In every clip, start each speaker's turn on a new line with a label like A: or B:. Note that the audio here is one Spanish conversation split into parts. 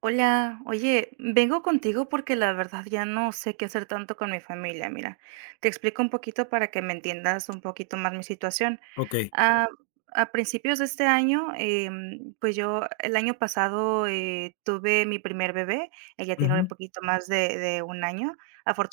A: Hola, oye, vengo contigo porque la verdad ya no sé qué hacer tanto con mi familia. Mira, te explico un poquito para que me entiendas un poquito más mi situación.
B: Okey.
A: Ah, a principios de este año, pues yo el año pasado tuve mi primer bebé, ella tiene un
B: Ujú.
A: poquito más de un año,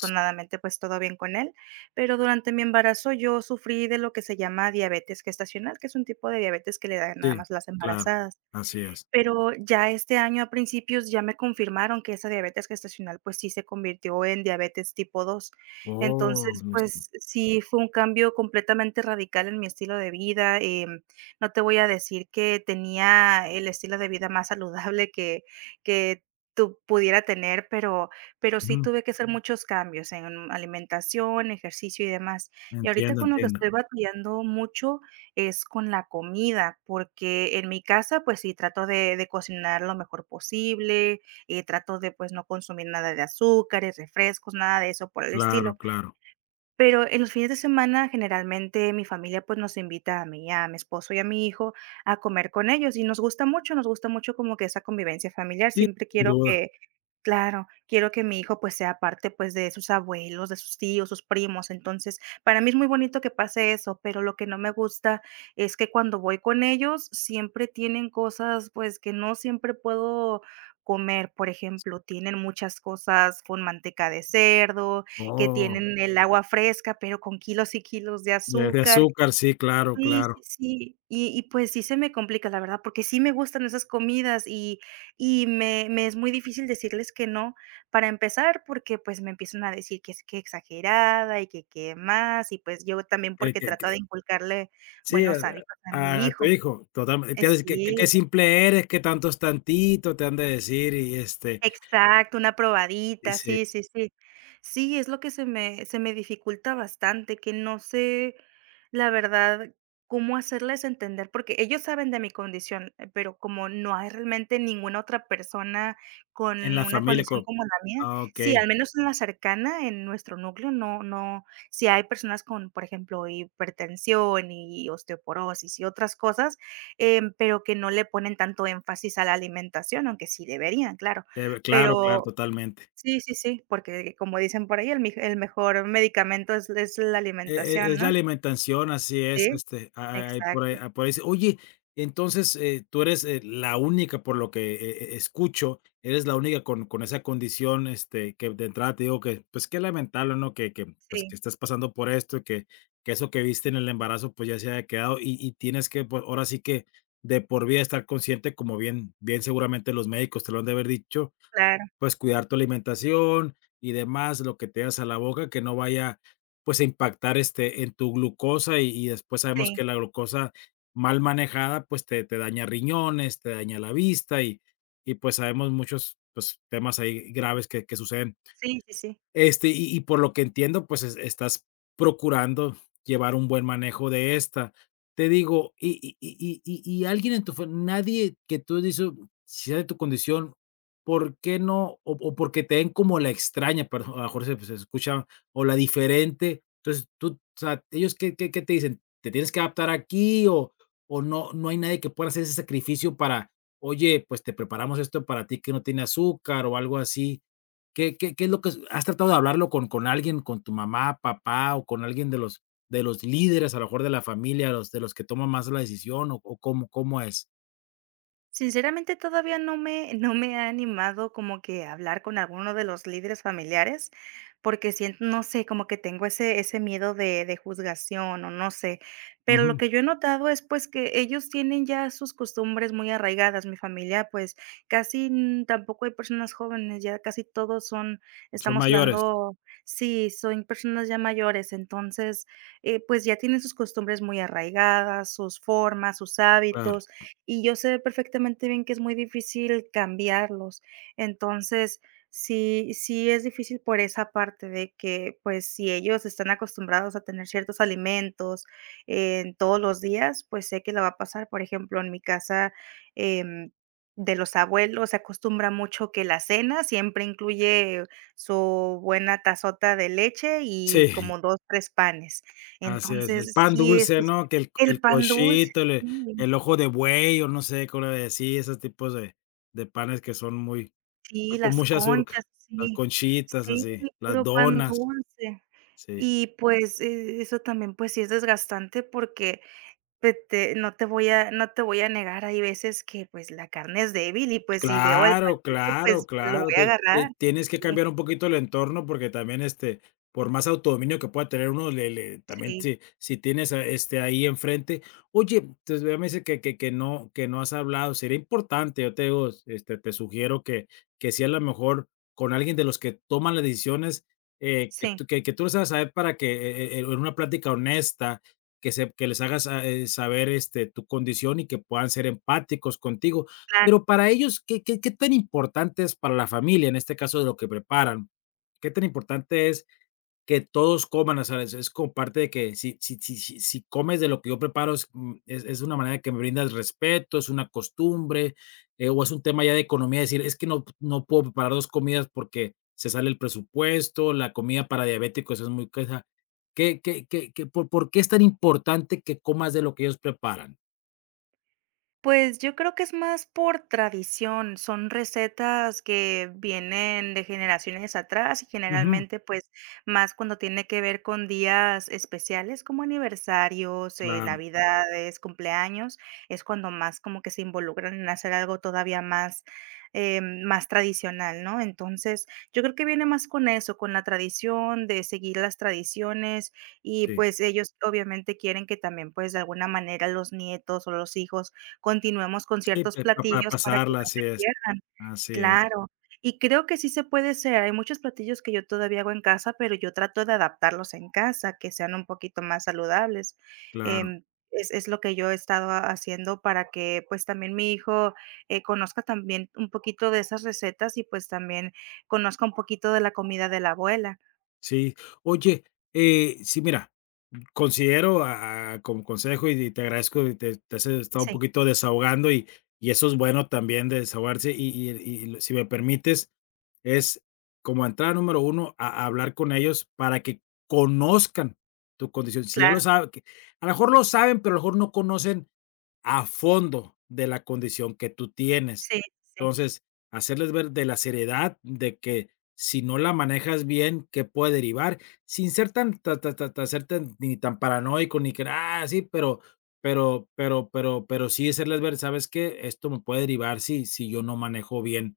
B: S
A: pues todo bien con él, pero durante mi embarazo yo sufrí de lo que se llama diabetes gestacional, que es un tipo de diabetes que le dan nada
B: sí,
A: más las
B: claro,
A: embarazadas.
B: así es.
A: Pero ya este año, a principios, ya me confirmaron que esa diabetes gestacional, pues, sí se convirtió en diabetes tipo 2.
B: Oh,
A: Entonces,
B: no sé.
A: pues, sí fue un cambio completamente radical en mi estilo de vida. No te voy a decir que tenía el estilo de vida más saludable que que tú pudiera tener, pero sí
B: Ujú.
A: tuve que hacer muchos cambios en alimentación, ejercicio y demás. Y ahorita
B: Entiendo,
A: con lo que
B: entiendo.
A: estoy batallando mucho es con la comida, porque en mi casa, pues sí, trato de cocinar lo mejor posible. Trato de pues no consumir nada de azúcares, refrescos, nada de eso por el
B: Claro,
A: estilo,
B: claro.
A: pero en los fines de semana, generalmente mi familia, pues, nos invita a mí, a mi esposo y a mi hijo a comer con ellos, y nos gusta mucho como que esa convivencia familiar.
B: Sí,
A: Siempre
B: sin
A: quiero
B: duda.
A: que, claro, quiero que mi hijo, pues, sea parte, pues, de sus abuelos, de sus tíos, sus primos. Entonces, para mí es muy bonito que pase eso, pero lo que no me gusta es que cuando voy con ellos, siempre tienen cosas, pues, que no siempre puedo comer. Por ejemplo, tienen muchas cosas con manteca de cerdo, que
B: Oh,
A: tienen el agua fresca, pero con kilos y kilos de
B: de
A: azúcar.
B: azúcar, sí, claro,
A: Sí, sí,
B: claro.
A: sí. Y, pues, sí se me complica, la verdad, porque sí me gustan esas comidas y y me es muy difícil decirles que no, para empezar, porque, pues, me empiezan a decir que es que exagerada y que qué más, y, pues, yo también
B: Que
A: porque
B: que
A: trato
B: que
A: de inculcarle
B: sí, a
A: buenos hábitos a mi
B: a a tu
A: hijo.
B: hijo, totalmente. Te ha de decir:
A: Sí.
B: "Qué simple eres, qué tanto es tantito", te han de decir y,
A: Exacto, una
B: y
A: probadita,
B: sí,
A: sí, sí, sí. Sí, es lo que se me dificulta bastante, que no sé, la verdad, cómo hacerles entender, porque ellos saben de mi condición, pero como no hay realmente ninguna otra persona
B: en
A: con
B: la
A: una
B: familia co
A: condición como la mía, sí,
B: okey.
A: al menos en la cercana, en nuestro núcleo, no, no, si hay personas con, por ejemplo, hipertensión y osteoporosis y otras cosas. Pero que no le ponen tanto énfasis a la alimentación, aunque sí deberían, claro.
B: Te claro, claro,
A: Pero
B: totalmente.
A: sí, sí, sí, porque como dicen por ahí, el mij el mejor medicamento es la
B: E
A: alimentación,
B: es la
A: ¿no?
B: alimentación, así es,
A: Sí,
B: a ay, por ahí
A: exacto.
B: por ahí dice, oye, entonces, tú eres, la única, por lo que, escucho, eres la única con esa condición, que de entrada te digo que, pues, qué lamentable, ¿no? Que, pues,
A: Sí,
B: que estás pasando por esto, que eso que viste en el embarazo, pues, ya se haya quedado y tienes que, pues, ahora sí que de por vida estar consciente, como bien seguramente los médicos te lo han de haber dicho,
A: claro,
B: pues, cuidar tu alimentación y demás, lo que te das a la boca, que no vaya, pues, a impactar, en tu glucosa, y después sabemos
A: sí,
B: que la glucosa mal manejada, pues, te daña riñones, te daña la vista, y, pues, sabemos muchos, pues, temas ahí graves que suceden
A: sí, sí, sí.
B: y, por lo que entiendo, pues estás procurando llevar un buen manejo de esta. Te digo, y alguien en tu nadie que tú dices, si sea de tu condición, ¿por qué no? O porque te ven como la extraña, pero a lo mejor se, pues, se escucha, o la diferente. Entonces, tú, o sea, ellos, ¿qué te dicen? ¿Te tienes que adaptar aquí o no, no hay nadie que pueda hacer ese sacrificio para, oye, pues te preparamos esto para ti que no tiene azúcar o algo así? ¿Qué es lo que has tratado de hablarlo con alguien, con tu mamá, papá o con alguien de los líderes, a lo mejor de la familia, los, de los que toman más la decisión o cómo, cómo es?
A: Sinceramente, todavía no me ha animado como que a hablar con alguno de los líderes familiares, porque siento, no sé, como que tengo ese miedo de juzgación o no sé. Pero lo
B: Ujú.
A: que yo he notado es, pues, que ellos tienen ya sus costumbres muy arraigadas. Mi familia, pues, casi, mm, tampoco hay personas jóvenes, ya casi todos son,
B: Son
A: estamos
B: mayores,
A: hablando, sí, son personas ya mayores. Entonces, pues, ya tienen sus costumbres muy arraigadas, sus formas, sus
B: claro.
A: hábitos, y yo sé perfectamente bien que es muy difícil cambiarlos. Entonces, sí es difícil por esa parte de que, pues, si ellos están acostumbrados a tener ciertos alimentos, en todos los días, pues, sé que la va a pasar. Por ejemplo, en mi casa, em, de los abuelos se acostumbra mucho que la cena siempre incluye su buena tazota de leche y
B: Sí,
A: como 2 3 panes.
B: así es. El
A: Entonces,
B: pan
A: sí, eso
B: dulce,
A: es
B: ¿no? Que
A: el
B: el
A: pan dulce,
B: cochito,
A: sí.
B: el ojo de buey, o no sé cómo le decía, esos tipos de panes que son muy,
A: Sí,
B: con
A: las
B: mucha azúcar.
A: conchas,
B: Las
A: sí.
B: conchitas,
A: Sí,
B: así, las
A: puro pan
B: donas,
A: dulce.
B: sí.
A: Y, pues, eso también, pues, sí es desgastante porque te te no te voy a negar, hay veces que, pues, la carne es débil y, pues, si veo el
B: Claro,
A: pancito, pues,
B: claro,
A: lo
B: claro.
A: voy a agarrar.
B: Tienes que
A: Sí,
B: cambiar un poquito el entorno porque también, por más autodominio que pueda tener uno, le le también
A: sí,
B: si tienes, a ahí enfrente. Oye, entonces, vea me dice que que no que no has hablado. Sería importante, yo te digo, te sugiero que sí, a lo mejor con alguien de los que toman las decisiones,
A: sí,
B: que tú les hagas saber para que, en una plática honesta, que se que les hagas, saber, tu condición y que puedan ser empáticos contigo.
A: claro.
B: Pero para ellos, ¿qué tan importante es para la familia, en este caso de lo que preparan? ¿Qué tan importante es que todos coman? O sea, es como parte de que si si comes de lo que yo preparo es, es una manera que me brindas respeto, es una costumbre, o es un tema ya de economía, decir: "Es que no no puedo preparar 2 comidas porque se sale el presupuesto, la comida para diabéticos es muy cara". ¿Qué por qué es tan importante que comas de lo que ellos preparan?
A: Pues yo creo que es más por tradición, son recetas que vienen de generaciones atrás y
B: Ujú,
A: generalmente pues más cuando tiene que ver con días especiales como aniversarios,
B: claro,
A: navidades, cumpleaños, es cuando más como que se involucran en hacer algo todavía más, más tradicional, ¿no? Entonces yo creo que viene más con eso, con la tradición de seguir las tradiciones y
B: sí.
A: pues ellos obviamente quieren que también pues de alguna manera los nietos o los hijos continuemos con
B: Sí,
A: ciertos
B: pe pa para
A: platillos para que
B: pasarla,
A: no se pierdan.
B: así es,
A: Claro. Y creo que sí se puede ser. Hay muchos platillos que yo todavía hago en casa, pero yo trato de adaptarlos en casa, que sean un poquito más saludables.
B: claro.
A: Em, es lo que yo he estado haciendo para que, pues, también mi hijo, conozca también un poquito de esas recetas y, pues, también conozca un poquito de la comida de la abuela.
B: Sí. Oye, sí, mira, considero a como consejo y te agradezco y te has estado un
A: Sí,
B: poquito desahogando y eso es bueno también de desahogarse y si me permites, es como entrada número uno a hablar con ellos para que conozcan tu condición. Si ya
A: claro.
B: lo saben que a lo mejor lo saben, pero a lo mejor no conocen a fondo de la condición que tú tienes.
A: Sí, sí,
B: Entonces, hacerles ver de la seriedad de que si no la manejas bien, que puede derivar, sin ser tan, ser ni tan paranoico, ni que, ah, sí, pero, pero sí hacerles ver, ¿sabes qué? Esto me puede derivar si, si yo no manejo bien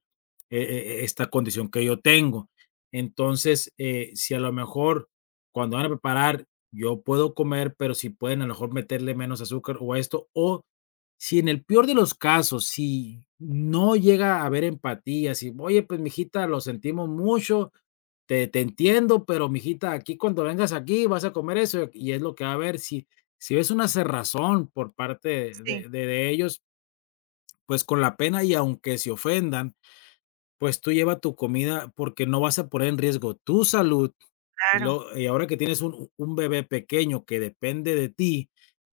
B: esta condición que yo tengo. Entonces, si a lo mejor cuando van a preparar, yo puedo comer, pero si pueden a lo mejor meterle menos azúcar o esto, o si en el peor de los casos, si no llega a haber empatía, si, oye, pues, mijita, lo sentimos mucho, te entiendo, pero, mijita, aquí cuando vengas aquí vas a comer eso, y es lo que va a haber. Si si ves una cerrazón por parte
A: sí,
B: de ellos, pues, con la pena y aunque se ofendan, pues tú lleva tu comida porque no vas a poner en riesgo tu salud, y
A: claro.
B: luego y ahora que tienes un bebé pequeño que depende de ti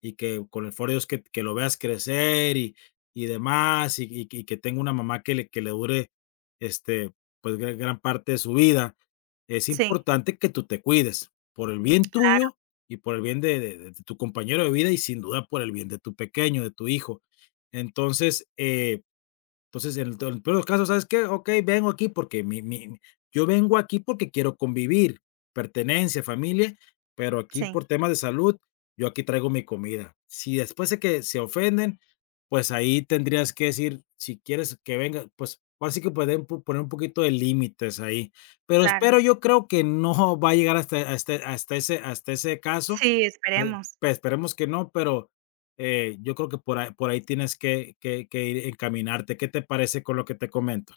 B: y que con el favor de Dios que lo veas crecer y demás, y que tenga una mamá que le dure, este, pues, gran parte de su vida, es
A: Sí,
B: importante que tú te cuides, por el bien
A: claro.
B: tuyo y por el bien de tu compañero de vida y sin duda por el bien de tu pequeño, de tu hijo. Entonces, entonces, en el to el peor de los casos, ¿sabes qué? Okey, vengo aquí porque mi mi yo vengo aquí porque quiero convivir, pertenencia, familia, pero aquí
A: Sí,
B: por temas de salud, yo aquí traigo mi comida. Si después de que se ofenden, pues ahí tendrías que decir, si quieres que venga, pues, así que pueden po poner un poquito de límites ahí. Pero
A: claro.
B: espero, yo creo que no va a llegar hasta ese hasta ese caso,
A: Sí, esperemos.
B: pues, esperemos que no, pero yo creo que por ahí tienes que ir encaminarte, ¿qué te parece con lo que te comento?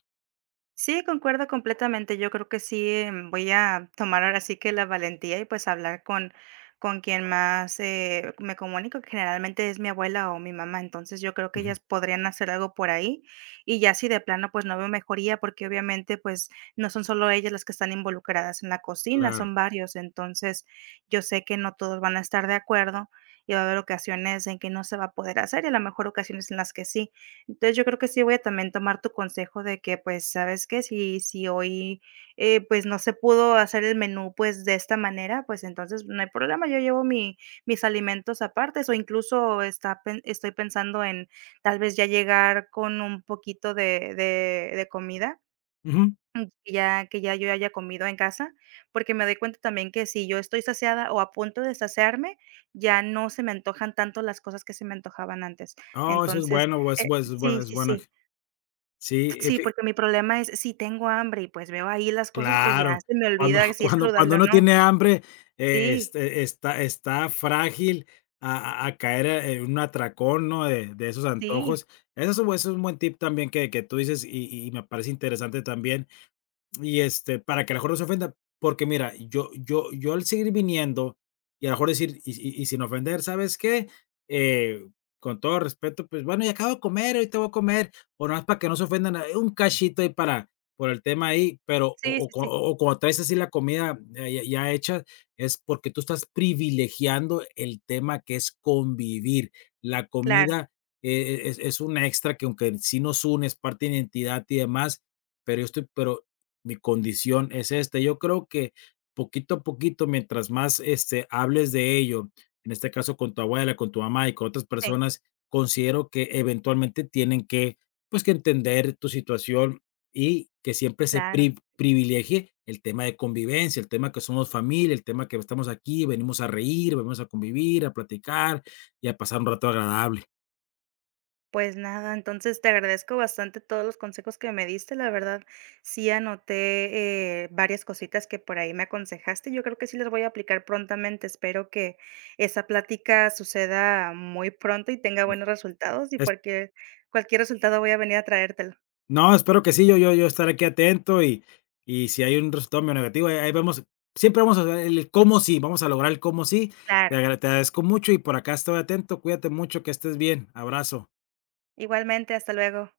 A: Sí, concuerdo completamente. Yo creo que sí. Voy a tomar ahora sí que la valentía y pues hablar con quien más, me comunico, que generalmente es mi abuela o mi mamá. Entonces yo creo que
B: Ujú.
A: ellas podrían hacer algo por ahí. Y ya si de plano pues no veo mejoría, porque obviamente pues no son solo ellas las que están involucradas en la cocina,
B: Claro.
A: son varios. Entonces yo sé que no todos van a estar de acuerdo y va a haber ocasiones en que no se va a poder hacer y a lo mejor ocasiones en las que sí. Entonces, yo creo que sí voy a también tomar tu consejo de que, pues, ¿sabes qué? Si hoy, pues, no se pudo hacer el menú, pues, de esta manera, pues, entonces no hay problema, yo llevo mi mis alimentos apartes, o incluso está pen estoy pensando en tal vez ya llegar con un poquito de comida,
B: Ujú.
A: mm, que ya yo haya comido en casa, porque me doy cuenta también que si yo estoy saciada o a punto de saciarme, ya no se me antojan tanto las cosas que se me antojaban antes.
B: Oh, eso es
A: Entonces,
B: bueno,
A: eh,
B: es bueno
A: sí,
B: es
A: sí,
B: bueno
A: sí.
B: Sí,
A: Sí,
B: fi
A: porque mi problema es si tengo hambre y, pues, veo ahí las cosas, pues, ya
B: claro,
A: se me
B: cuando
A: olvida si es
B: cuando
A: saludable o
B: uno
A: no.
B: tiene hambre,
A: Sí,
B: está está frágil a caer en un atracón, ¿no? De esos
A: sí,
B: antojos. Eso es un buen tip también que tú dices y me parece interesante también. Y, para que a lo mejor no se ofenda, porque mira, yo al seguir viniendo, y a lo mejor decir, y sin ofender, ¿sabes qué? Eh, con todo respeto, pues, bueno, ya acabo de comer, ahorita voy a comer, o nada más para que no se ofendan, ah, un cachito ahí para por el tema ahí, pero
A: sí, sí, sí,
B: o cuando traes así la comida ya hecha, es porque tú estás privilegiando el tema que es convivir. La
A: claro,
B: comida e es un extra que aunque sí nos une, es parte de identidad y demás, pero yo estoy pero mi condición es esta. Yo creo que poquito a poquito, mientras más, hables de ello, en este caso con tu abuela, con tu mamá y con otras
A: sí,
B: personas, considero que eventualmente tienen que, pues, que entender tu situación y que siempre se
A: claro.
B: privilegie el tema de convivencia, el tema que somos familia, el tema que estamos aquí, venimos a reír, venimos a convivir, a platicar y a pasar un rato agradable.
A: Pues nada, entonces te agradezco bastante todos los consejos que me diste, la verdad, sí anoté, varias cositas que por ahí me aconsejaste, yo creo que sí las voy a aplicar prontamente, espero que esa plática suceda muy pronto y tenga buenos resultados, y cualquier resultado voy a venir a traértelo.
B: No, espero que sí, yo estaré aquí atento y si hay un resultado medio negativo, ahí vemos, siempre vamos a ver el cómo sí, vamos a lograr el cómo sí.
A: Claro,
B: Te agradezco mucho y por acá estoy atento, cuídate mucho, que estés bien, abrazo.
A: igualmente, hasta luego.